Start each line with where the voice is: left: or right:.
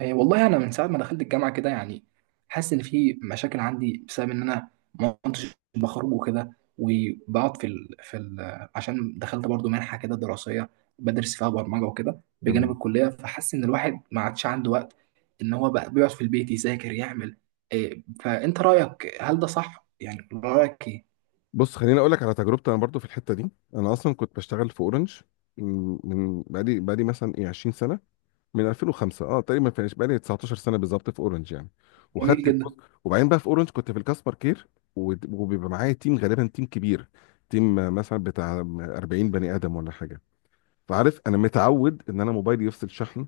right: إيه، والله انا من ساعه ما دخلت الجامعه كده يعني حاسس ان في مشاكل عندي بسبب ان انا ما كنتش بخرج وكده. وبقعد عشان دخلت برضو منحه كده دراسيه بدرس فيها برمجه وكده بجانب
left: تمام.
right: الكليه، فحاسس ان الواحد ما عادش عنده وقت، ان هو بقى بيقعد في البيت يذاكر يعمل إيه. فانت رايك، هل ده صح؟ يعني رايك ايه؟
left: بص، خليني اقول لك على تجربتي انا برضو في الحته دي. انا اصلا كنت بشتغل في اورنج بقالي مثلا 20 سنه، من 2005 اه تقريبا، ما فيهاش، بقالي 19 سنه بالظبط في اورنج يعني.
right: جميل
left: وخدت، بص،
right: جدا.
left: وبعدين بقى في اورنج كنت في الكاستمر كير، وبيبقى معايا تيم، غالبا تيم كبير، تيم مثلا بتاع 40 بني ادم ولا حاجه. فعارف انا متعود ان انا موبايلي يفصل شحن،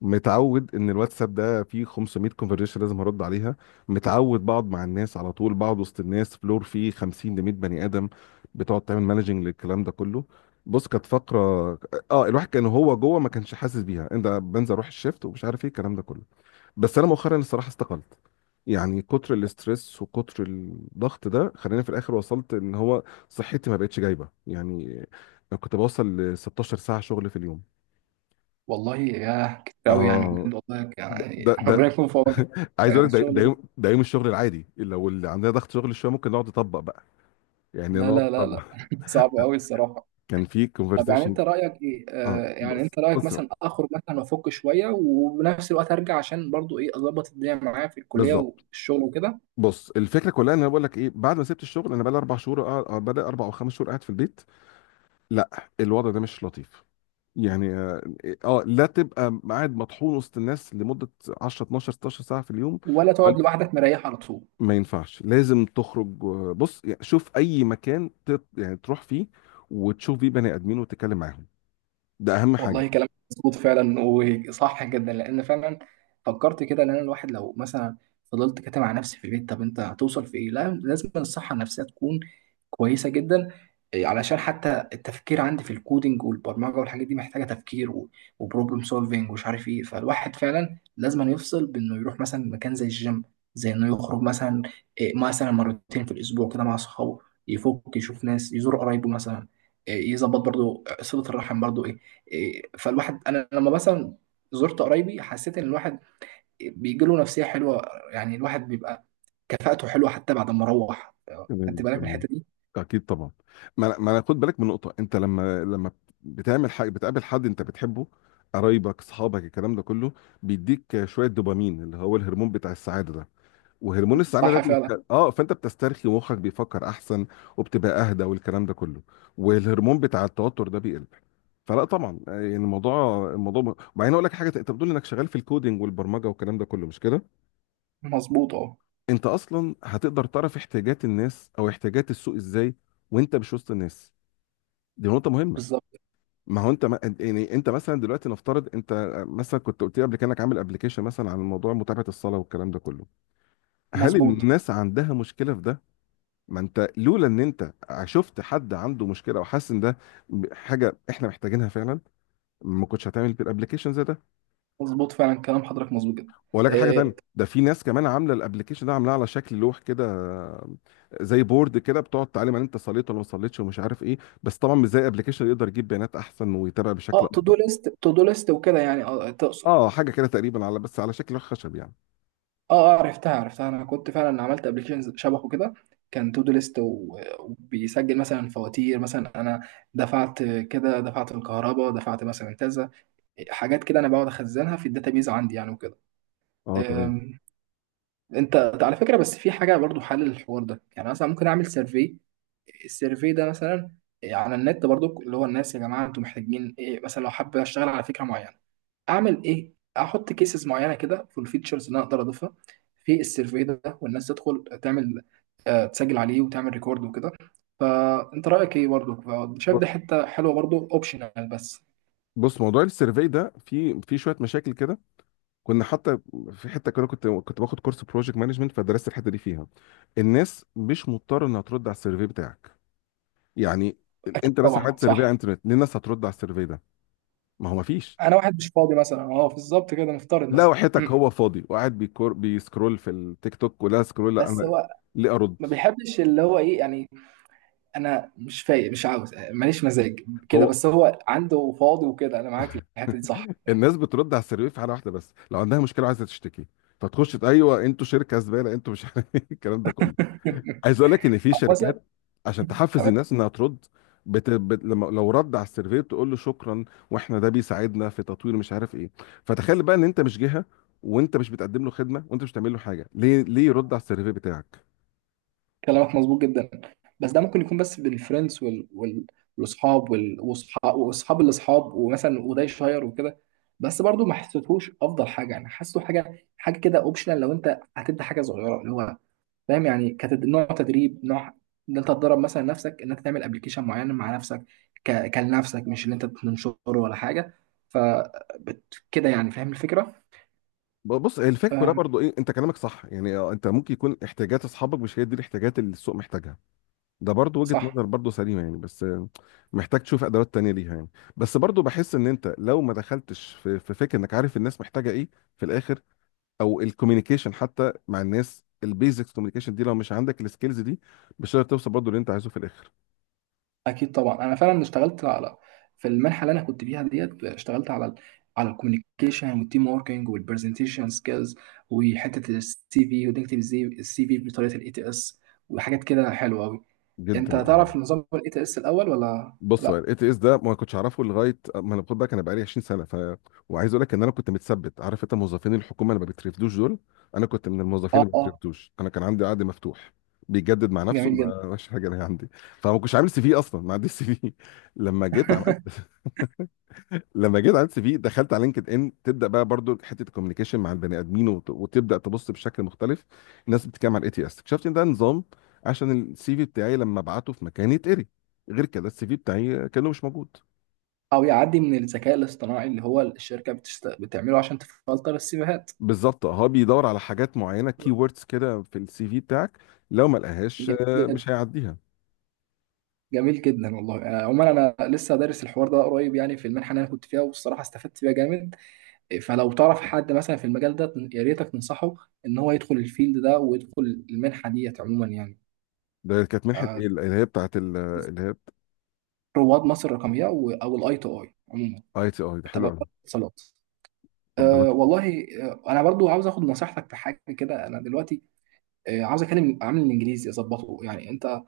left: متعود ان الواتساب ده فيه 500 كونفرجيشن لازم هرد عليها، متعود بقعد مع الناس على طول، بقعد وسط الناس فلور فيه 50 ل 100 بني ادم، بتقعد تعمل مانجنج للكلام ده كله. بص، كانت فقره، اه الواحد كان هو جوه ما كانش حاسس بيها، انت بنزل اروح الشيفت ومش عارف ايه الكلام ده كله. بس انا مؤخرا الصراحه استقلت، يعني كتر الاسترس وكتر الضغط ده خلاني في الاخر وصلت ان هو صحتي ما بقتش جايبه يعني، كنت بوصل ل 16 ساعه شغل في اليوم.
right: والله يا كتير قوي يعني،
left: اه.
right: بجد والله، يعني
left: ده
right: ربنا يكون في عونك.
left: عايز اقول لك ده
right: الشغل ده-
left: يوم، ده يوم الشغل العادي. لو اللي عندنا ضغط شغل شويه ممكن نقعد نطبق بقى، يعني
right: لا
left: نقعد
right: لا لا
left: نطبق.
right: لا صعب قوي الصراحه.
left: كان في
right: طب يعني انت
left: كونفرسيشن.
right: رايك ايه؟
left: اه،
right: يعني
left: بص
right: انت رايك
left: بص بقى.
right: مثلا اخرج مثلا وافك شويه، وبنفس الوقت ارجع عشان برضو ايه اظبط الدنيا معايا في الكليه
left: بالظبط.
right: والشغل وكده؟
left: بص الفكره كلها ان انا بقول لك ايه، بعد ما سبت الشغل انا بقى لي اربع شهور، بدا اربع او خمس شهور قاعد في البيت. لا، الوضع ده مش لطيف يعني. اه، لا تبقى قاعد مطحون وسط الناس لمده 10، 12، 16 ساعه في اليوم.
right: ولا
left: بل-
right: تقعد لوحدك مريح على طول؟
left: ما ينفعش، لازم تخرج. بص يعني، شوف اي مكان يعني تروح فيه وتشوف فيه بني ادمين وتتكلم معاهم، ده اهم حاجه.
right: والله كلام مظبوط فعلا، وصح جدا. لان فعلا فكرت كده ان انا الواحد لو مثلا فضلت كاتم على نفسي في البيت، طب انت هتوصل في ايه؟ لا لازم الصحه النفسيه تكون كويسه جدا. إيه، علشان حتى التفكير عندي في الكودينج والبرمجه والحاجات دي محتاجه تفكير وبروبلم سولفينج ومش عارف ايه. فالواحد فعلا لازم أن يفصل بانه يروح مثلا مكان زي الجيم، زي انه يخرج مثلا. إيه، مثلا مرتين في الاسبوع كده مع اصحابه، يفك يشوف ناس، يزور قرايبه مثلا. إيه، يظبط برضو صله الرحم برضو. إيه، فالواحد، انا لما مثلا زرت قرايبي حسيت ان الواحد بيجي له نفسيه حلوه، يعني الواحد بيبقى كفاءته حلوه حتى بعد ما روح.
left: تمام
right: خدت بالك من
left: تمام.
right: الحته دي؟
left: اكيد طبعا. ما أنا خد بالك من نقطه، انت لما بتعمل حاجه بتقابل حد انت بتحبه، قرايبك، اصحابك، الكلام ده كله، بيديك شويه دوبامين اللي هو الهرمون بتاع السعاده ده. وهرمون السعاده ده
right: صح فعلا.
left: اه، فانت بتسترخي ومخك بيفكر احسن، وبتبقى اهدى والكلام ده كله، والهرمون بتاع التوتر ده بيقل. فلا طبعا يعني، الموضوع وبعدين اقول لك حاجه، انت بتقول انك شغال في الكودينج والبرمجه والكلام ده كله مش كده؟
right: مظبوط، اه.
left: انت اصلا هتقدر تعرف احتياجات الناس او احتياجات السوق ازاي وانت مش وسط الناس؟ دي نقطه مهمه.
right: بالظبط.
left: ما هو انت، ما يعني انت مثلا دلوقتي نفترض، انت مثلا كنت قلت لي قبل كده انك عامل ابلكيشن مثلا عن موضوع متابعه الصلاه والكلام ده كله، هل
right: مظبوط
left: الناس عندها مشكله في ده؟ ما انت لولا ان انت شفت حد عنده مشكله وحاسس ان ده حاجه احنا محتاجينها فعلا، ما كنتش هتعمل الابلكيشن زي ده.
right: مظبوط فعلا، كلام حضرتك مظبوط جدا.
left: واقول لك على حاجه تانية،
right: إيه،
left: ده في ناس كمان عامله الابلكيشن ده، عاملاه على شكل لوح كده، زي بورد كده، بتقعد تعلم ان انت صليت ولا ما صليتش ومش عارف ايه. بس طبعا مش زي ابلكيشن يقدر يجيب بيانات احسن ويتابع
right: اه.
left: بشكل
right: تو
left: افضل.
right: دو ليست تو دو ليست وكده يعني، اه، تقصد.
left: اه، حاجه كده تقريبا، على بس على شكل لوح خشب يعني.
right: اه اه، عرفتها عرفتها. انا كنت فعلا عملت ابلكيشن شبهه كده، كان تو دو ليست وبيسجل مثلا فواتير. مثلا انا دفعت كده، دفعت الكهرباء، دفعت مثلا كذا، حاجات كده انا بقعد اخزنها في الداتابيز عندي يعني وكده.
left: اه تمام.
right: أم، انت، على فكره بس في حاجه برضو حل للحوار ده يعني. مثلا ممكن اعمل سيرفي، السيرفي ده مثلا على النت برضو، اللي هو الناس يا جماعه انتوا محتاجين ايه؟ مثلا لو حابب اشتغل على فكره معينه اعمل ايه؟ احط كيسز معينه كده في الفيتشرز اللي انا اقدر اضيفها في السيرفي ده، والناس تدخل تعمل تسجل عليه وتعمل ريكورد وكده. فانت رايك ايه؟ برضو شايف دي
left: بص
right: حته حلوه؟ برضو اوبشنال بس.
left: بص موضوع السيرفي ده في شويه مشاكل كده. كنا حتى في حته كده، كنت باخد كورس بروجكت مانجمنت، فدرست الحته دي فيها. الناس مش مضطره انها ترد على السيرفي بتاعك يعني.
right: اكيد
left: انت مثلا
right: طبعا
left: عملت سيرفي على
right: صح.
left: الانترنت، ليه الناس هترد على السيرفي ده؟ ما هو ما فيش.
right: انا واحد مش فاضي مثلا، اه بالظبط كده، نفترض
left: لا
right: مثلا
left: وحياتك، هو فاضي وقاعد بيكور، بيسكرول في التيك توك ولا سكرول، لا
right: بس
left: انا
right: هو
left: ليه ارد؟
right: ما بيحبش اللي هو ايه يعني. انا مش فايق، مش عاوز، ماليش مزاج كده.
left: هو
right: بس هو عنده فاضي وكده، انا معاك في الحته دي، صح.
left: الناس بترد على السيرفي في حاله واحده بس، لو عندها مشكله وعايزه تشتكي، فتخش ايوه انتوا شركه زباله، انتوا مش عارف الكلام ده كله. عايز اقول لك ان في
right: أو مثلا،
left: شركات عشان تحفز
right: تمام.
left: الناس انها ترد، لما لو رد على السيرفي تقول له شكرا، واحنا ده بيساعدنا في تطوير مش عارف ايه. فتخيل بقى ان انت مش جهه، وانت مش بتقدم له خدمه، وانت مش بتعمل له حاجه، ليه، ليه يرد على السيرفي بتاعك؟
right: كلامك مظبوط جدا. بس ده ممكن يكون بس بالفريندز والاصحاب واصحاب واصحاب الاصحاب ومثلا وده يشير وكده. بس برضو ما حسيتهوش افضل حاجه يعني، حاسه حاجه حاجه كده اوبشنال. لو انت هتبدا حاجه صغيره اللي هو فاهم يعني، نوع تدريب، نوع، ان انت تدرب مثلا نفسك، ان انت تعمل ابلكيشن معين مع نفسك، كلنفسك، مش ان انت تنشره ولا حاجه. ف كده يعني، فاهم الفكره؟
left: بص، هي الفكره كلها
right: أم،
left: برضو ايه، انت كلامك صح يعني، انت ممكن يكون احتياجات اصحابك مش هي دي الاحتياجات اللي السوق محتاجها، ده برضو وجهه
right: صح.
left: نظر برضو سليمه يعني. بس محتاج تشوف ادوات تانية ليها يعني. بس برضو بحس ان انت لو ما دخلتش في فكره انك عارف الناس محتاجه ايه في الاخر، او الكوميونيكيشن حتى مع الناس، البيزكس كوميونيكيشن دي لو مش عندك السكيلز دي، مش هتقدر توصل برضو اللي انت عايزه في الاخر.
right: اكيد طبعا، انا فعلا اشتغلت على، في المنحه اللي انا كنت فيها ديت، اشتغلت على الكوميونيكيشن والتيم وركينج والبرزنتيشن سكيلز، وحته السي في، وتكتب ازاي السي في بطريقه الاي تي اس، وحاجات كده حلوه قوي.
left: جدا
right: انت تعرف نظام الاي تي اس الاول ولا
left: بص، هو
right: لا؟
left: الاي تي اس ده ما كنتش اعرفه لغايه ما انا، خد بالك انا بقالي 20 سنه، ف، وعايز اقول لك ان انا كنت متثبت. عارف انت موظفين الحكومه اللي ما بيترفدوش دول؟ انا كنت من الموظفين
right: اه
left: اللي ما
right: اه.
left: بيترفدوش، انا كان عندي عقد مفتوح بيجدد مع نفسه،
right: جميل جدا.
left: ما ماشي حاجه، انا عندي. فما كنتش عامل سي في اصلا، ما عنديش سي في لما جيت عملت لما جيت عملت سي في، دخلت على لينكد ان، تبدا بقى برضو حته الكوميونيكيشن مع البني ادمين، وتبدا تبص بشكل مختلف. الناس بتتكلم على الاي تي اس، اكتشفت ان ده نظام عشان السي في بتاعي لما ابعته في مكان يتقري، غير كده السي في بتاعي كانه مش موجود.
right: او يعدي من الذكاء الاصطناعي، اللي هو الشركه بتعمله عشان تفلتر السيفيهات.
left: بالظبط، هو بيدور على حاجات معينه، كي ووردز كده في السي في بتاعك، لو ما لقاهاش
right: جميل جدا.
left: مش هيعديها.
right: جميل جدا والله. عموما انا لسه دارس الحوار ده قريب يعني في المنحه اللي انا كنت فيها، والصراحه استفدت فيها جامد. إيه، فلو تعرف حد مثلا في المجال ده يا ريتك تنصحه، ان هو يدخل الفيلد ده ويدخل المنحه ديت عموما يعني.
left: ده كانت منحه
right: آه،
left: ايه اللي هي بتاعت اللي هي؟
right: رواد مصر الرقميه او الاي تو اي عموما،
left: اي تي اي ده حلو
right: تبع
left: قوي.
right: وزارة الاتصالات.
left: طب ده
right: أه والله، انا برضو عاوز اخد نصيحتك في حاجه كده. انا دلوقتي عاوز اكلم عامل الانجليزي اظبطه يعني. انت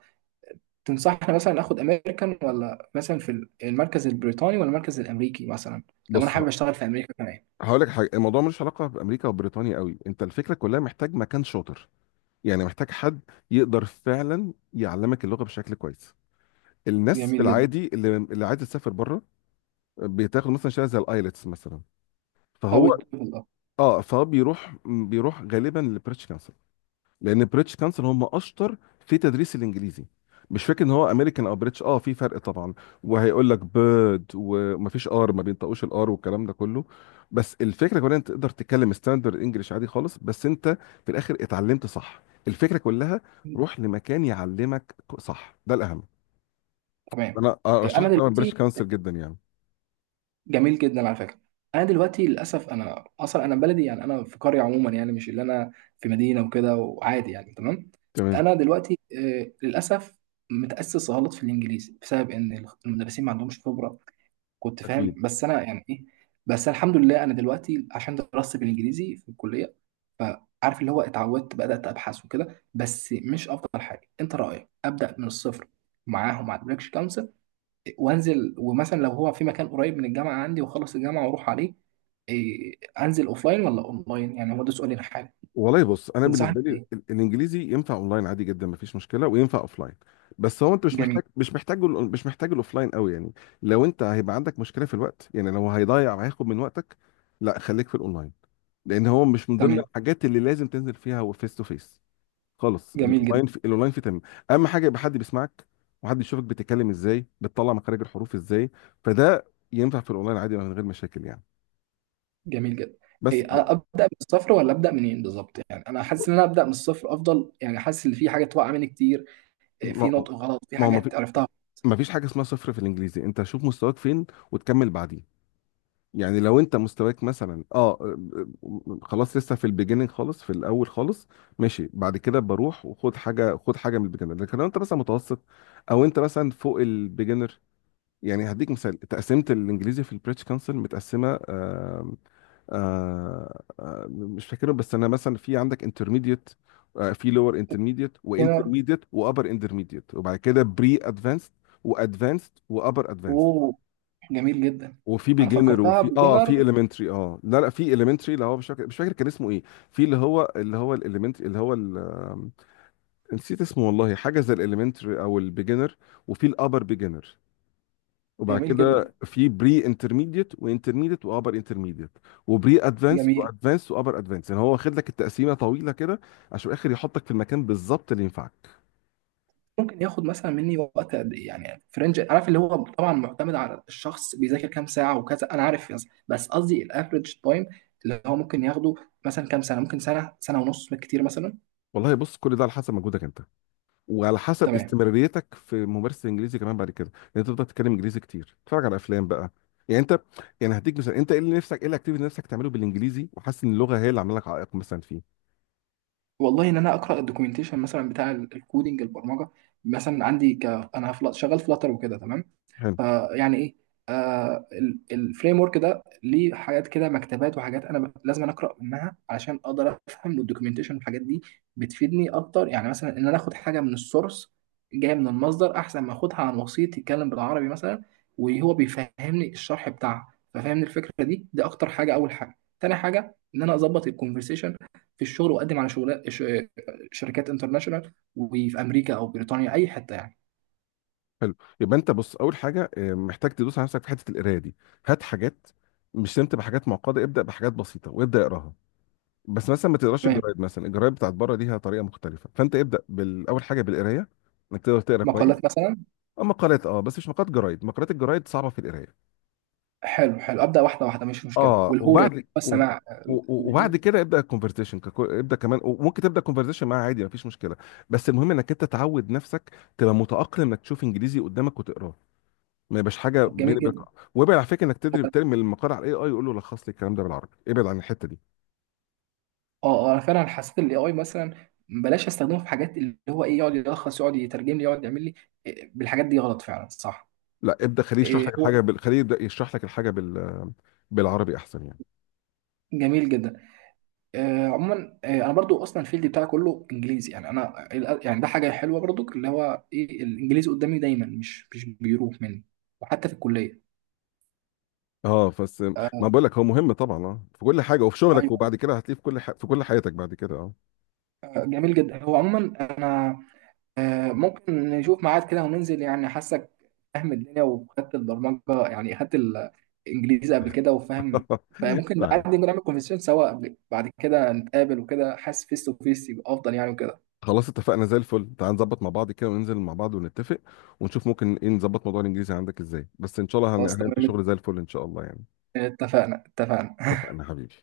right: تنصحني مثلا اخد امريكان، ولا مثلا في المركز البريطاني، ولا المركز الامريكي مثلا؟ لو انا
left: بص،
right: حابب اشتغل في امريكا كمان.
left: هقول لك حاجه، الموضوع ملوش علاقه بامريكا وبريطانيا قوي، انت الفكره كلها محتاج مكان شاطر، يعني محتاج حد يقدر فعلا يعلمك اللغه بشكل كويس. الناس في
right: جميل جدا.
left: العادي، اللي عايزه تسافر بره بتاخد مثلا شهاده زي الايلتس مثلا،
right: او
left: فهو،
right: التوفل، اه.
left: اه فهو بيروح غالبا لبريتش، لان بريتش كانسل هم اشطر في تدريس الانجليزي. مش فاكر ان هو امريكان او بريتش، اه في فرق طبعا، وهيقول لك بيرد ومفيش ار ما بينطقوش الار والكلام ده كله، بس الفكره كلها انت تقدر تتكلم ستاندرد انجلش عادي خالص، بس انت في الاخر اتعلمت صح. الفكره كلها، روح لمكان يعلمك صح، ده الاهم.
right: تمام.
left: انا
right: إيه، انا
left: ارشحك طبعا
right: دلوقتي.
left: بريتش كانسل جدا يعني.
right: جميل جدا على فكره. انا دلوقتي للاسف انا اصلا، انا بلدي يعني، انا في قريه عموما يعني، مش اللي انا في مدينه وكده وعادي يعني. تمام.
left: تمام،
right: انا دلوقتي للاسف متاسس غلط في الانجليزي بسبب ان المدرسين ما عندهمش خبره. كنت فاهم
left: اكيد.
right: بس انا يعني ايه. بس أنا الحمد لله، انا دلوقتي عشان دراستي بالانجليزي في الكليه، فعارف اللي هو اتعودت، بدات ابحث وكده. بس مش افضل حاجه. انت رايك ابدا من الصفر معاهم، مع البريكش كونسل، وانزل؟ ومثلا لو هو في مكان قريب من الجامعه عندي، وخلص الجامعه واروح عليه. إيه، انزل اوفلاين ولا اونلاين يعني؟ هو ده سؤالي الحالي.
left: والله بص، انا بالنسبه
right: تنصحني
left: لي
right: بايه؟
left: الانجليزي ينفع اونلاين عادي جدا مفيش مشكله، وينفع اوفلاين. بس هو انت مش
right: جميل.
left: محتاج مش محتاج مش محتاج الاوفلاين قوي يعني. لو انت هيبقى عندك مشكله في الوقت، يعني لو هيضيع وهياخد من وقتك، لا خليك في الاونلاين، لان هو مش من ضمن
right: تمام.
left: الحاجات اللي لازم تنزل فيها هو فيس تو فيس خالص.
right: جميل جدا.
left: الاونلاين في تمام. اهم حاجه يبقى حد بيسمعك، وحد يشوفك بتتكلم ازاي، بتطلع مخارج الحروف ازاي، فده ينفع في الاونلاين عادي من غير مشاكل يعني.
right: جميل جدا.
left: بس
right: إيه، ابدا من الصفر ولا ابدا منين بالظبط يعني؟ انا حاسس ان انا ابدا من الصفر افضل يعني، حاسس ان في حاجات واقعه مني كتير. إيه، في
left: ما
right: نطق غلط، في
left: ما هو
right: حاجات عرفتها.
left: ما فيش حاجه اسمها صفر في الانجليزي، انت شوف مستواك فين وتكمل بعديه. يعني لو انت مستواك مثلا خلاص لسه في البيجيننج خالص في الاول خالص، ماشي، بعد كده بروح وخد حاجه، خد حاجه من البيجنر. لكن لو انت مثلا متوسط، او انت مثلا فوق البيجنر، يعني هديك مثال، تقسيمه الانجليزي في البريتش كونسل متقسمه مش فاكرهم، بس انا مثلا في عندك انترميديت، آه في لور انترميديت
right: بيجنر.
left: وانترميديت وابر انترميديت، وبعد كده بري ادفانسد وادفانسد وابر ادفانسد،
right: اوه. جميل جدا.
left: وفي
right: انا
left: بيجنر،
right: فكرتها
left: وفي اه في
right: بيجنر.
left: اليمنتري، اه لا لا في اليمنتري، اللي هو مش فاكر كان اسمه ايه، في اللي هو، اللي هو الاليمنتري، اللي هو ال- آم، نسيت اسمه والله، حاجه زي الاليمنتري او البيجنر، وفي الابر بيجنر، وبعد
right: جميل جدا.
left: كده في بري انترميديت وانترميديت وابر انترميديت، وبري ادفانس
right: جميل.
left: وادفانس وابر ادفانس، يعني هو واخد لك التقسيمه طويله كده عشان في الاخر يحطك في المكان بالظبط اللي ينفعك.
right: ممكن ياخد مثلا مني وقت قد ايه يعني؟ في رينج؟ عارف اللي هو طبعا معتمد على الشخص، بيذاكر كام ساعه وكذا، انا عارف، بس قصدي الافريج تايم اللي هو ممكن ياخده، مثلا كام سنه؟ ممكن سنه، سنه ونص بالكتير مثلا.
left: والله بص، كل ده على حسب مجهودك انت، وعلى حسب
right: تمام.
left: استمراريتك في ممارسه الانجليزي كمان بعد كده، لان انت تفضل تتكلم انجليزي كتير، تتفرج على افلام بقى يعني. انت، يعني هديك مثال، انت ايه اللي نفسك، ايه الاكتيفيتي اللي نفسك تعمله بالانجليزي وحاسس ان اللغه هي اللي عامله لك عائق مثلا فيه؟
right: والله ان انا اقرا الدوكيومنتيشن مثلا بتاع الكودينج، البرمجه، مثلا عندي انا شغال فلاتر وكده، تمام.
left: حلو.
right: فيعني ايه، آه، الفريم ورك ده ليه حاجات كده، مكتبات وحاجات انا لازم أنا اقرا منها علشان اقدر افهم، والدوكيومنتيشن والحاجات دي بتفيدني اكتر. يعني مثلا، ان انا اخد حاجه من السورس، جايه من المصدر، احسن ما اخدها عن وسيط يتكلم بالعربي مثلا وهو بيفهمني الشرح بتاعها، ففهمني الفكره دي اكتر حاجه. اول حاجه. تاني حاجه، ان انا اظبط الكونفرسيشن في الشغل، واقدم على شركات انترناشونال، وفي امريكا او بريطانيا اي حته يعني.
left: حلو، يبقى انت بص، اول حاجه محتاج تدوس على نفسك في حته القرايه دي، هات حاجات مش سمت، بحاجات معقده ابدا، بحاجات بسيطه، وابدا اقراها. بس مثلا ما تقراش
right: تمام.
left: الجرايد، مثلا الجرايد بتاعت بره ليها طريقه مختلفه، فانت ابدا بالاول حاجه بالقرايه انك تقدر تقرا كويس.
right: مقالات مثلا.
left: اما مقالات اه، بس مش مقالات جرايد، مقالات الجرايد صعبه في القرايه.
right: حلو حلو، ابدا واحده واحده مش مشكله.
left: اه
right: والهورن،
left: وبعد
right: بس
left: وب...
right: انا
left: و- و-
right: الهير-
left: وبعد كده ابدا الكونفرسيشن، ابدا كمان، وممكن تبدا كونفرسيشن معاه عادي مفيش مشكله. بس المهم انك انت تعود نفسك، تبقى متاقلم انك تشوف انجليزي قدامك وتقراه، ما يبقاش حاجه
right: جميل
left: بيني وبينك.
right: جدا.
left: وابعد على فكره، انك تدري ترمي المقال على الاي اي يقول له لخص لي الكلام ده بالعربي، ابعد عن الحته دي.
right: اه اه، انا فعلا حسيت الاي اي مثلا بلاش استخدمه في حاجات اللي هو ايه، يقعد يلخص، يقعد يترجم لي، يقعد يعمل لي. إيه، بالحاجات دي غلط فعلا، صح.
left: لا ابدا،
right: إيه، هو.
left: خليه يبدا يشرح لك الحاجه بالعربي احسن يعني.
right: جميل جدا. عموما، انا برضو اصلا الفيلد بتاعي كله انجليزي يعني انا. يعني ده حاجه حلوه برضو اللي هو ايه، الانجليزي قدامي دايما مش بيروح مني، وحتى في الكليه.
left: اه بس، ما
right: ايوه.
left: بقول لك هو مهم طبعا اه، في كل حاجه وفي شغلك،
right: أيوة،
left: وبعد كده هتلاقيه في كل في كل حياتك بعد كده. اه
right: جميل جدا. هو عموما انا ممكن نشوف ميعاد كده وننزل يعني، حاسك فاهم الدنيا وخدت البرمجة يعني، خدت الإنجليزي قبل كده وفاهم. فممكن
left: تعال،
right: نقعد نعمل كونفرسيشن سوا، بعد كده نتقابل وكده، حاسس فيس تو فيس يبقى أفضل يعني وكده.
left: خلاص اتفقنا زي الفل، تعال نظبط مع بعض كده وننزل مع بعض ونتفق، ونشوف ممكن ايه نظبط موضوع الانجليزي عندك ازاي، بس ان شاء الله
right: خلاص
left: هنعمل فيه
right: تمام.
left: شغل زي الفل ان شاء الله يعني.
right: اتفقنا اتفقنا.
left: اتفقنا حبيبي.